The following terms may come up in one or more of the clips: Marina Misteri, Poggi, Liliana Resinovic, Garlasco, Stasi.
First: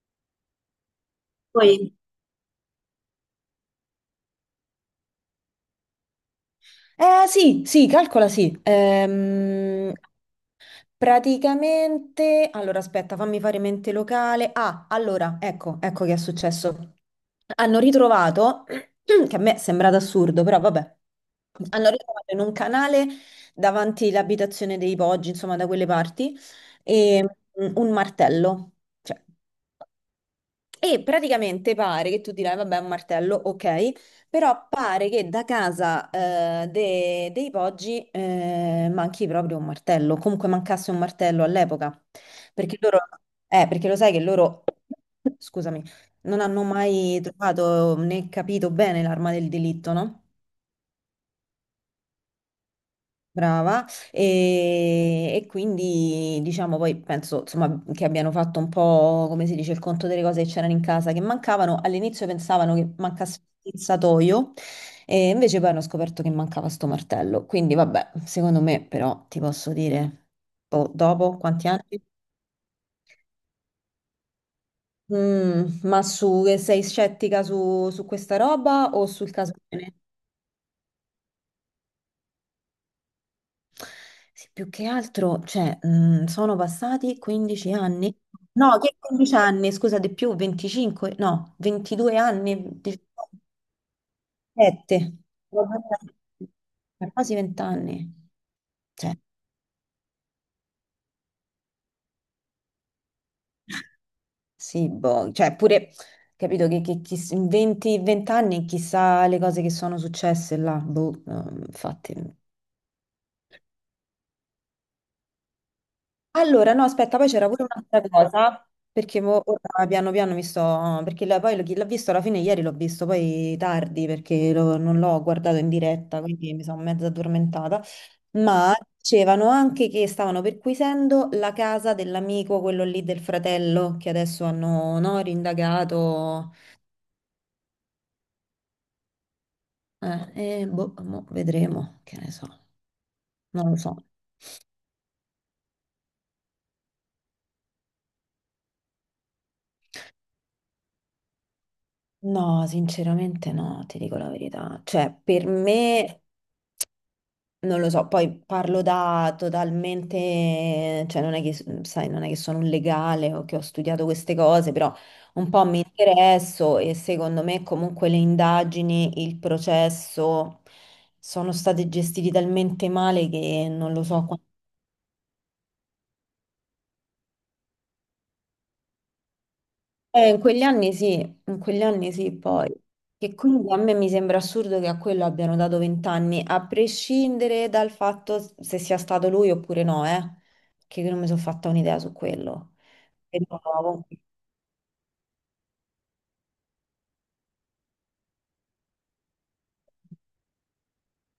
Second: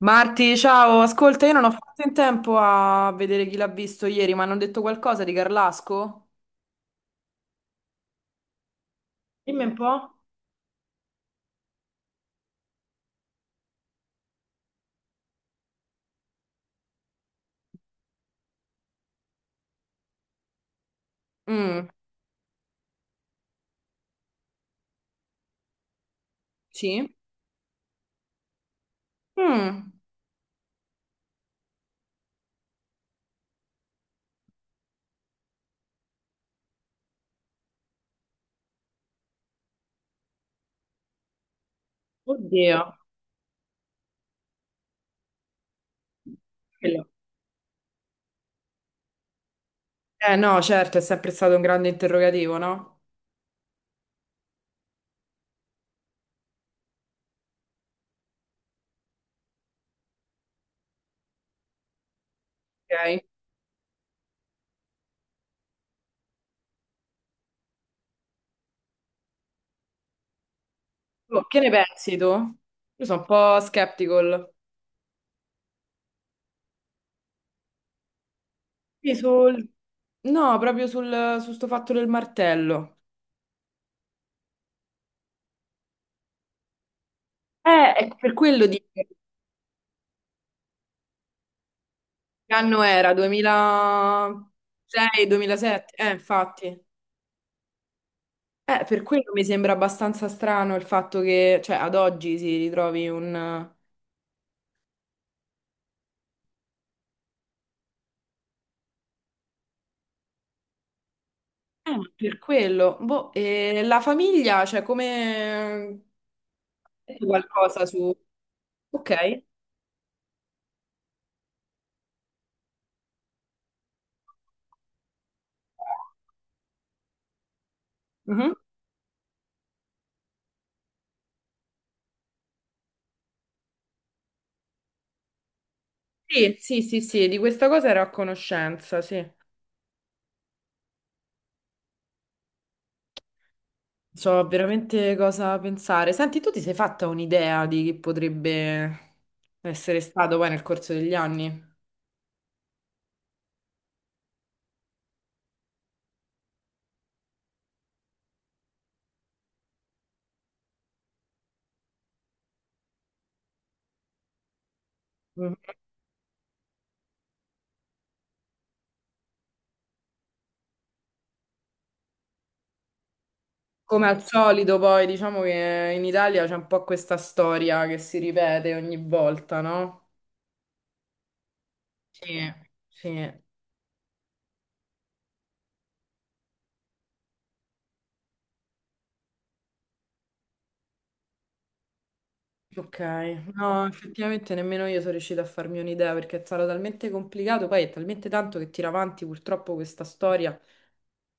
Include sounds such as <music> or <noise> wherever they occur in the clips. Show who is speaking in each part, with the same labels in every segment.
Speaker 1: Marti, ciao, ascolta, io non ho
Speaker 2: Poi,
Speaker 1: fatto in tempo a vedere chi l'ha visto ieri, ma hanno detto qualcosa di Carlasco?
Speaker 2: eh, sì, sì, calcola, sì.
Speaker 1: Dimmi un po'.
Speaker 2: Praticamente, allora aspetta, fammi fare mente locale. Ah, allora, ecco, ecco che è successo. Hanno ritrovato, <clears throat> che a me è sembrato assurdo, però vabbè,
Speaker 1: Mm.
Speaker 2: hanno ritrovato in un canale davanti l'abitazione dei Poggi, insomma, da quelle parti,
Speaker 1: Sì?
Speaker 2: e, un martello. Cioè,
Speaker 1: Mm.
Speaker 2: e praticamente pare che tu dirai, vabbè, è un martello, ok, però pare che da casa dei Poggi manchi proprio un martello, comunque mancasse un martello all'epoca, perché
Speaker 1: Oddio.
Speaker 2: loro, perché lo sai che loro, scusami, non hanno
Speaker 1: Quello.
Speaker 2: mai trovato né capito bene l'arma del delitto, no?
Speaker 1: Eh no, certo, è sempre stato un grande interrogativo, no?
Speaker 2: Brava, e quindi diciamo poi penso insomma che abbiano fatto un po' come si dice il conto delle cose che c'erano in casa che mancavano. All'inizio pensavano che
Speaker 1: Ok.
Speaker 2: mancasse il satoio e invece poi hanno scoperto che mancava sto martello. Quindi vabbè, secondo me però ti posso dire, boh, dopo
Speaker 1: Oh, che
Speaker 2: quanti
Speaker 1: ne
Speaker 2: anni?
Speaker 1: pensi tu? Io sono un po' skeptical.
Speaker 2: Ma su, sei scettica su questa roba o
Speaker 1: Sì,
Speaker 2: sul caso?
Speaker 1: sul- No, proprio sul, su sto fatto del martello.
Speaker 2: Sì, più che altro, cioè, sono passati 15
Speaker 1: È
Speaker 2: anni.
Speaker 1: per quello
Speaker 2: No,
Speaker 1: di
Speaker 2: che
Speaker 1: che
Speaker 2: 15 anni, scusa, di più, 25, no, 22 anni,
Speaker 1: anno era?
Speaker 2: 17,
Speaker 1: 2006, 2007? Infatti.
Speaker 2: quasi 20 anni.
Speaker 1: Per
Speaker 2: Cioè,
Speaker 1: quello mi sembra abbastanza strano il fatto che, cioè, ad oggi si ritrovi un...
Speaker 2: sì, boh, cioè, pure, capito che in 20, 20 anni chissà le cose che sono successe là, boh, no,
Speaker 1: Ma
Speaker 2: infatti.
Speaker 1: per quello. Boh, e la famiglia, cioè, come...
Speaker 2: Allora, no, aspetta, poi c'era pure
Speaker 1: Qualcosa
Speaker 2: un'altra
Speaker 1: su...
Speaker 2: cosa,
Speaker 1: Ok.
Speaker 2: perché ora piano piano mi sto. Perché poi chi l'ha visto alla fine ieri l'ho visto poi tardi, perché non l'ho guardato in diretta, quindi mi sono mezza addormentata,
Speaker 1: Mhm.
Speaker 2: ma dicevano anche che stavano perquisendo la casa dell'amico, quello lì del fratello, che adesso hanno, no, rindagato.
Speaker 1: Sì, sì, sì, sì, di questa cosa ero a conoscenza, sì. Non
Speaker 2: E boh, mo vedremo, che ne so, non lo so.
Speaker 1: so veramente cosa pensare. Senti, tu ti sei fatta un'idea di chi potrebbe essere stato poi nel corso degli anni?
Speaker 2: No, sinceramente no, ti dico la verità. Cioè, per me. Non lo so, poi parlo da totalmente, cioè non è che, sai, non è che sono un legale o che ho studiato queste cose, però un
Speaker 1: Mhm.
Speaker 2: po' mi interesso e secondo me comunque le indagini, il processo sono stati gestiti talmente male che non lo
Speaker 1: Come al
Speaker 2: so. quant-
Speaker 1: solito, poi diciamo che in Italia c'è un po' questa storia che si ripete ogni volta, no?
Speaker 2: Eh, in quegli anni sì, in quegli anni sì,
Speaker 1: Sì.
Speaker 2: poi.
Speaker 1: Sì.
Speaker 2: Che quindi a me mi sembra assurdo che a quello abbiano dato 20 anni, a prescindere dal fatto se sia stato lui oppure no, che non mi sono fatta un'idea su quello.
Speaker 1: Ok.
Speaker 2: È
Speaker 1: No,
Speaker 2: nuovo.
Speaker 1: effettivamente nemmeno io sono riuscita a farmi un'idea perché è stato talmente complicato, poi è talmente tanto che tira avanti purtroppo questa storia.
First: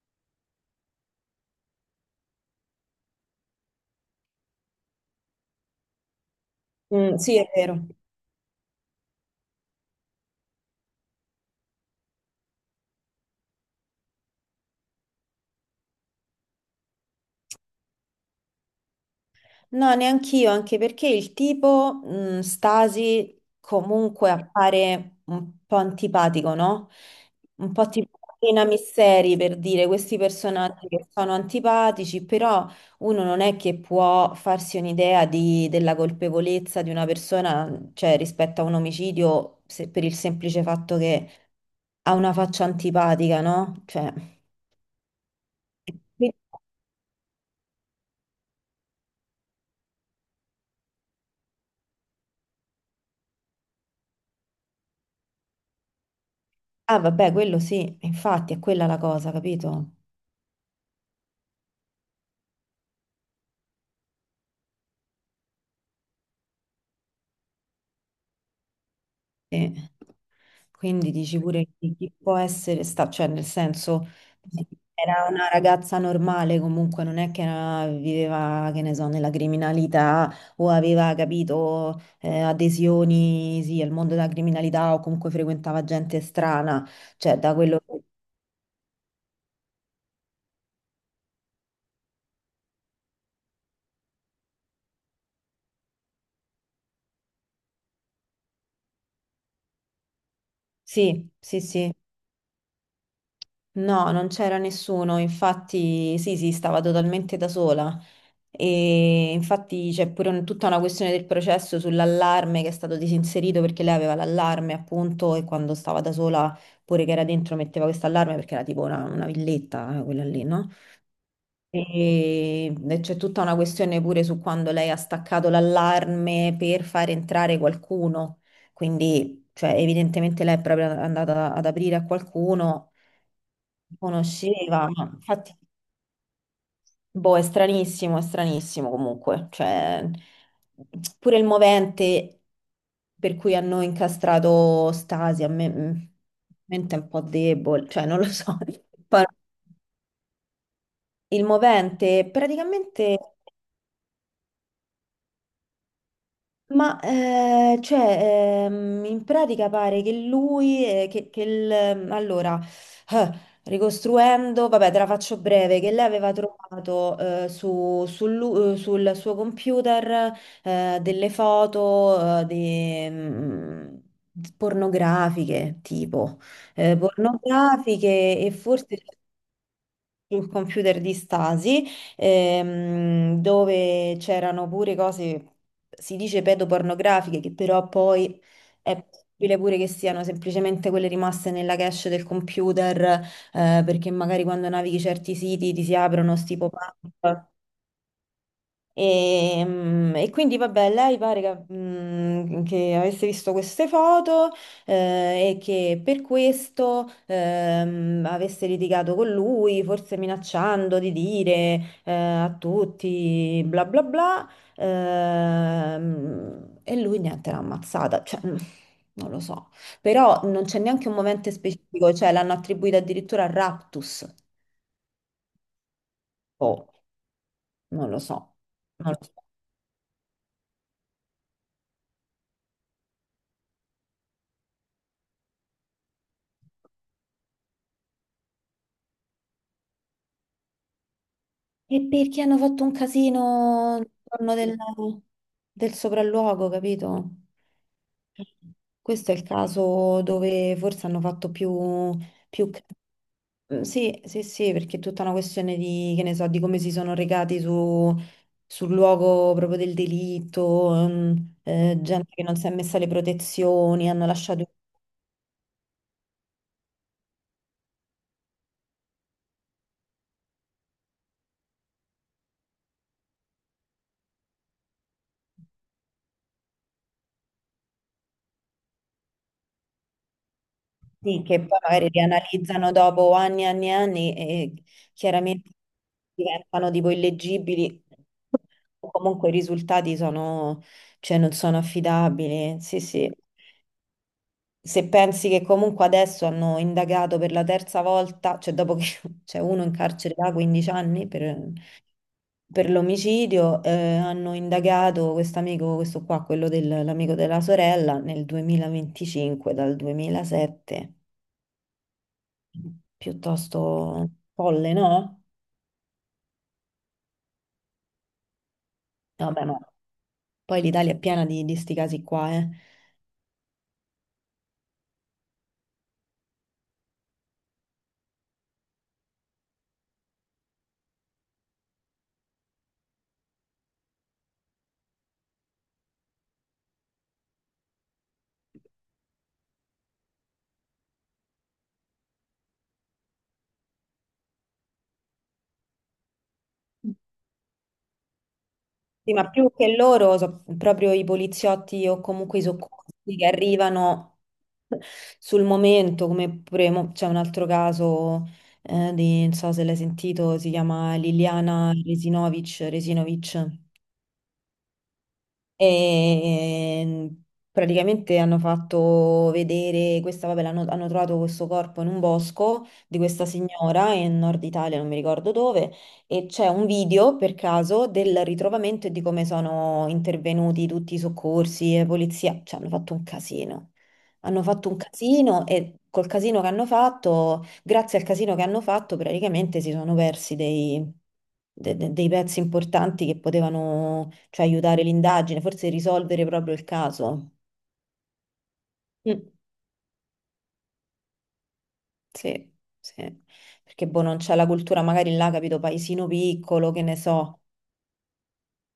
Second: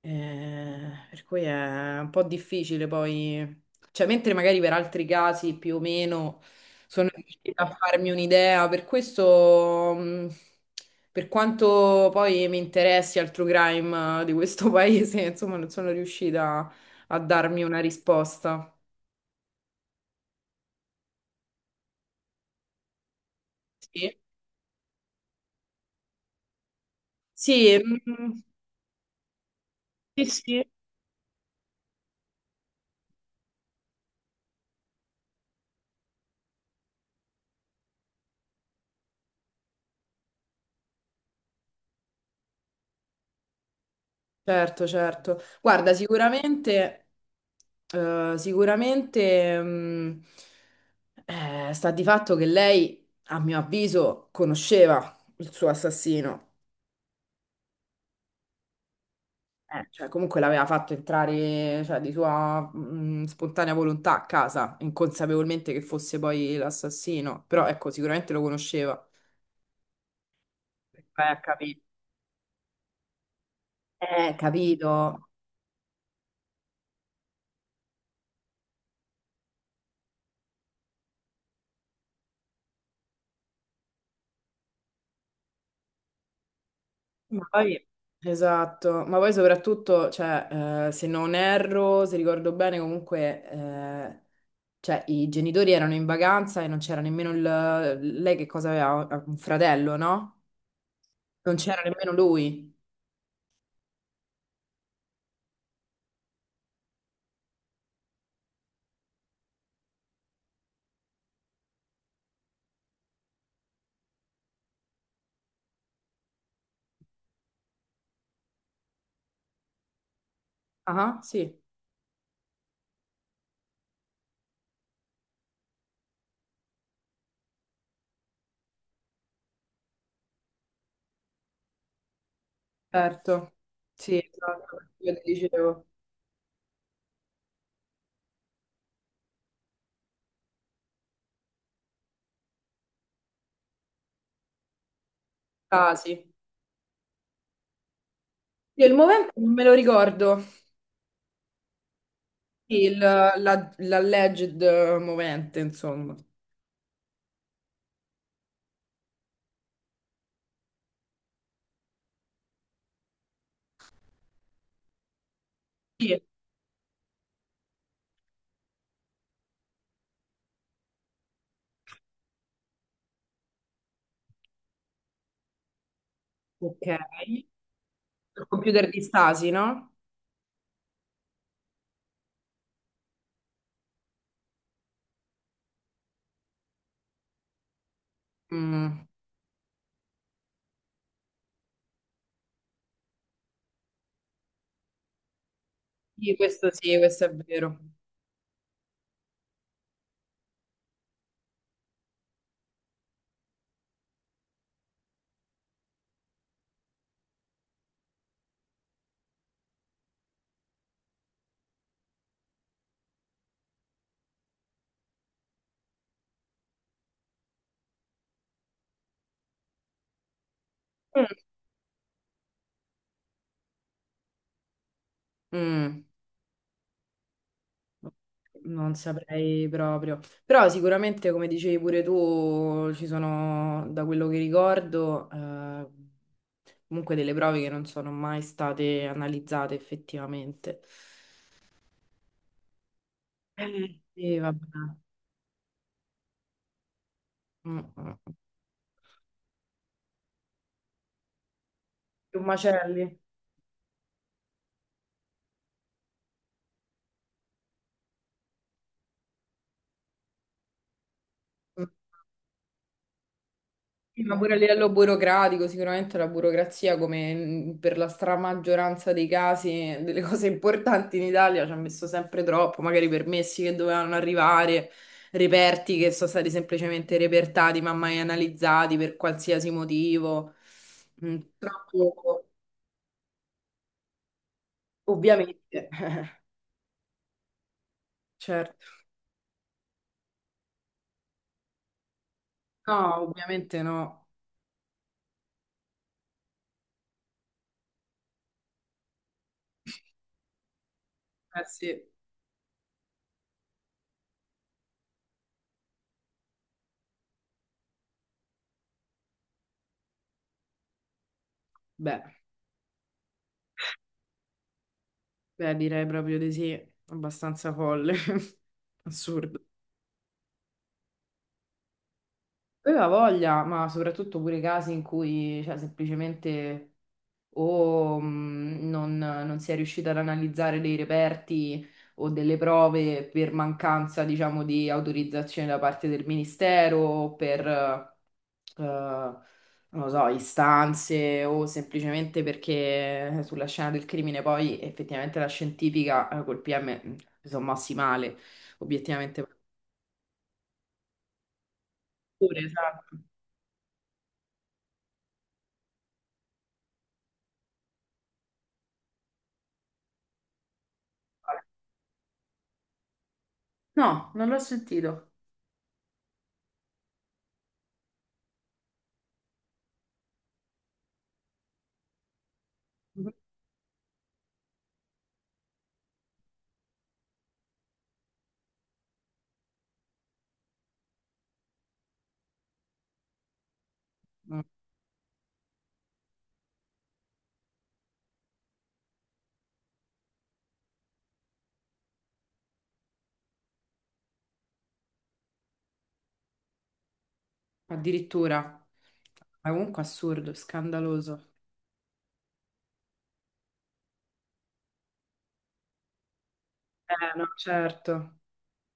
Speaker 1: Per cui è un po' difficile poi, cioè, mentre magari per altri casi più o meno sono
Speaker 2: Mm, sì, è
Speaker 1: riuscita a
Speaker 2: vero.
Speaker 1: farmi un'idea, per questo, per quanto poi mi interessi al true crime di questo <laughs> paese, insomma, non sono riuscita a darmi una risposta.
Speaker 2: No, neanch'io, anche perché il tipo Stasi
Speaker 1: Sì,
Speaker 2: comunque appare un po' antipatico, no? Un
Speaker 1: sì,
Speaker 2: po' tipo
Speaker 1: mm,
Speaker 2: Marina Misteri per dire questi
Speaker 1: sì, sì.
Speaker 2: personaggi che sono antipatici, però uno non è che può farsi un'idea della colpevolezza di una persona, cioè rispetto a un omicidio, per il semplice fatto che ha una faccia antipatica, no? Cioè,
Speaker 1: Certo, certo. Guarda, sicuramente, sicuramente, sta di fatto che lei, a mio avviso, conosceva il suo assassino.
Speaker 2: ah, vabbè, quello sì, infatti è quella la cosa, capito?
Speaker 1: Cioè, comunque l'aveva fatto entrare, cioè, di sua, spontanea volontà a casa, inconsapevolmente che fosse poi l'assassino. Però, ecco, sicuramente lo conosceva.
Speaker 2: Sì. Quindi
Speaker 1: Vai
Speaker 2: dici
Speaker 1: a
Speaker 2: pure
Speaker 1: capire.
Speaker 2: chi può essere sta, cioè nel senso era
Speaker 1: Capito.
Speaker 2: una ragazza normale, comunque non è che viveva, che ne so, nella criminalità o aveva, capito, adesioni, sì, al mondo della criminalità o comunque frequentava gente strana, cioè
Speaker 1: Ma
Speaker 2: da quello.
Speaker 1: poi, esatto, ma poi soprattutto, cioè, se non erro, se ricordo bene, comunque, cioè, i genitori erano in vacanza e non c'era nemmeno il... Lei che cosa aveva? Un fratello, no?
Speaker 2: Sì,
Speaker 1: Non
Speaker 2: sì,
Speaker 1: c'era
Speaker 2: sì.
Speaker 1: nemmeno lui.
Speaker 2: No, non c'era nessuno, infatti sì, sì, stava totalmente da sola. E infatti c'è pure tutta una questione del processo sull'allarme che è stato disinserito perché lei aveva l'allarme appunto e quando stava da sola pure che era dentro metteva questo allarme perché era tipo una villetta quella lì, no?
Speaker 1: Ah, sì,
Speaker 2: E c'è tutta una questione pure su quando lei ha staccato l'allarme per far entrare qualcuno, quindi cioè, evidentemente lei è proprio andata ad aprire a qualcuno,
Speaker 1: certo. Sì, esatto,
Speaker 2: conosceva, ma
Speaker 1: io ti
Speaker 2: infatti
Speaker 1: dicevo.
Speaker 2: boh, è stranissimo comunque, cioè pure il movente per cui hanno incastrato Stasi, a me
Speaker 1: Ah, sì.
Speaker 2: mente è un po' debole, cioè non lo so.
Speaker 1: Io il
Speaker 2: <laughs> Poi,
Speaker 1: movente non me lo ricordo.
Speaker 2: il movente
Speaker 1: Sì,
Speaker 2: praticamente.
Speaker 1: l'alleged movente, insomma.
Speaker 2: Ma cioè, in pratica pare che lui, che il, allora, eh, ricostruendo, vabbè, te la faccio breve, che lei
Speaker 1: Sì.
Speaker 2: aveva trovato sul suo computer delle foto di, pornografiche, tipo,
Speaker 1: Ok. Il
Speaker 2: pornografiche e
Speaker 1: computer di
Speaker 2: forse
Speaker 1: Stasi, no?
Speaker 2: sul computer di Stasi, dove c'erano pure cose, si dice pedopornografiche, che però poi è
Speaker 1: Mm.
Speaker 2: possibile pure che siano semplicemente quelle rimaste nella cache del computer, perché magari quando navighi certi siti ti si aprono sti
Speaker 1: Sì, questo è
Speaker 2: pop-up.
Speaker 1: vero.
Speaker 2: E quindi vabbè, lei pare che avesse visto queste foto e che per questo avesse litigato con lui, forse minacciando di dire a tutti bla bla bla. E lui niente, l'ha ammazzata. Cioè, non lo so. Però non c'è neanche un
Speaker 1: Mm.
Speaker 2: momento specifico, cioè l'hanno attribuita addirittura a raptus.
Speaker 1: Mm.
Speaker 2: Oh, non lo so.
Speaker 1: Non
Speaker 2: Non lo so.
Speaker 1: saprei proprio. Però sicuramente, come dicevi pure tu, ci sono, da quello che ricordo, comunque delle prove che non sono mai state analizzate effettivamente.
Speaker 2: E perché hanno fatto un casino
Speaker 1: Sì,
Speaker 2: intorno
Speaker 1: vabbè.
Speaker 2: del, sì, del sopralluogo, capito?
Speaker 1: Mm, mm.
Speaker 2: Questo è il caso dove forse hanno fatto più,
Speaker 1: Più
Speaker 2: più.
Speaker 1: macelli.
Speaker 2: Mm, sì, sì, sì, perché è tutta una questione di, che ne so, di come si sono recati sul luogo proprio del delitto, gente che non si è messa le protezioni,
Speaker 1: Sì,
Speaker 2: hanno
Speaker 1: ma pure a
Speaker 2: lasciato.
Speaker 1: livello burocratico, sicuramente la burocrazia, come per la stramaggioranza dei casi, delle <laughs> cose importanti in Italia, ci ha messo sempre troppo, magari permessi che dovevano arrivare, reperti che sono stati semplicemente repertati, ma mai analizzati per qualsiasi motivo. Mm.
Speaker 2: Sì, che poi magari li
Speaker 1: Troppo,
Speaker 2: analizzano dopo anni e anni e anni e chiaramente
Speaker 1: ovviamente, <laughs>
Speaker 2: diventano tipo illeggibili
Speaker 1: certo.
Speaker 2: o comunque i risultati sono, cioè, non sono affidabili.
Speaker 1: No,
Speaker 2: Sì, sì.
Speaker 1: ovviamente no.
Speaker 2: Se pensi che comunque adesso hanno indagato per la terza volta, cioè dopo che <laughs> c'è uno in carcere da 15 anni per,
Speaker 1: Eh sì,
Speaker 2: per l'omicidio, hanno indagato questo amico, questo qua, quello dell'amico della sorella, nel 2025, dal 2007
Speaker 1: beh,
Speaker 2: piuttosto folle, no?
Speaker 1: beh, direi proprio di sì, abbastanza folle, <laughs> assurdo.
Speaker 2: Vabbè, ma poi l'Italia è piena di sti casi qua, eh.
Speaker 1: Aveva voglia, ma soprattutto pure casi in cui, cioè, semplicemente o non si è riuscita ad analizzare dei reperti o delle prove per mancanza, diciamo, di autorizzazione da parte del ministero, o per, non lo so, istanze o semplicemente perché sulla scena del crimine poi effettivamente la scientifica col PM si sono mossi male,
Speaker 2: Sì,
Speaker 1: obiettivamente.
Speaker 2: ma più che loro, proprio i poliziotti o
Speaker 1: Pure,
Speaker 2: comunque i
Speaker 1: esatto.
Speaker 2: soccorsi che arrivano sul momento, come pure c'è un altro caso di, non so se l'hai sentito, si chiama Liliana Resinovic, Resinovic.
Speaker 1: No, non l'ho sentito.
Speaker 2: E praticamente hanno fatto vedere questa, vabbè, hanno trovato questo corpo in un bosco di questa signora in Nord Italia, non mi ricordo dove, e c'è un video per caso del ritrovamento e di come sono intervenuti tutti i soccorsi e polizia, cioè hanno fatto un casino.
Speaker 1: Mm.
Speaker 2: Hanno fatto un casino e col casino che hanno fatto, grazie al casino che hanno fatto, praticamente si sono persi dei, dei pezzi importanti che potevano, cioè, aiutare l'indagine, forse risolvere proprio il caso.
Speaker 1: Addirittura.
Speaker 2: Mm,
Speaker 1: Ma comunque assurdo, scandaloso.
Speaker 2: sì, sì. Perché boh, non c'è la cultura, magari là, capito, paesino piccolo, che ne
Speaker 1: No,
Speaker 2: so.
Speaker 1: certo.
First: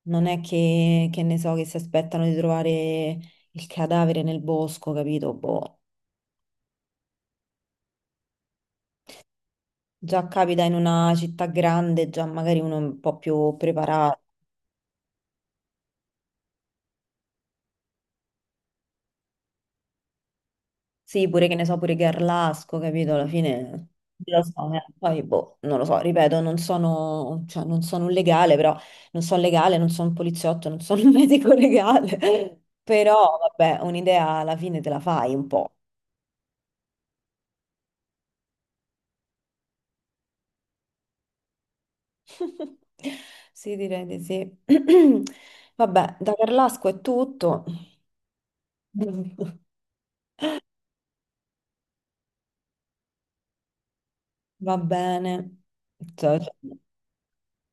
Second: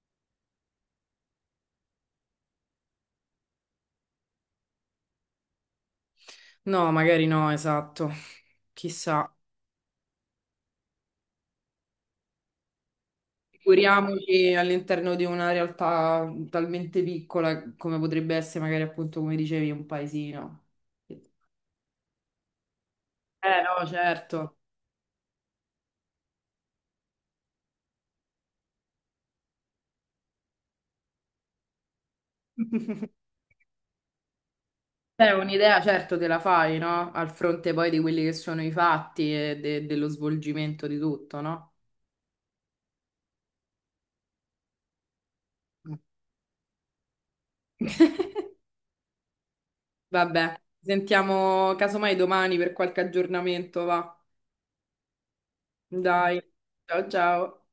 Speaker 2: Non è che ne so, che si aspettano di trovare il cadavere nel bosco, capito? Boh.
Speaker 1: No, magari no, esatto. Chissà.
Speaker 2: Già capita in una città grande, già magari uno è un po' più preparato.
Speaker 1: Figuriamoci all'interno di una realtà talmente piccola come potrebbe essere magari appunto, come dicevi, un paesino.
Speaker 2: Sì, pure che ne so, pure Garlasco, capito? Alla
Speaker 1: No,
Speaker 2: fine lo
Speaker 1: certo.
Speaker 2: so, eh. Poi boh, non lo so, ripeto, non sono, cioè, non sono un legale, però non sono legale, non sono un poliziotto, non sono un <laughs> medico legale.
Speaker 1: <laughs>
Speaker 2: Però vabbè, un'idea alla fine te la
Speaker 1: Beh,
Speaker 2: fai un po'.
Speaker 1: un'idea certo te la fai, no? Al fronte poi di quelli che sono i fatti e dello svolgimento di tutto, no?
Speaker 2: <laughs> Sì, direi di sì. <clears throat> Vabbè, da Garlasco è tutto.
Speaker 1: <laughs>
Speaker 2: <laughs>
Speaker 1: Vabbè, ci sentiamo casomai domani per qualche aggiornamento, va.
Speaker 2: Va bene. Ciao,
Speaker 1: Dai,
Speaker 2: ciao.
Speaker 1: ciao ciao.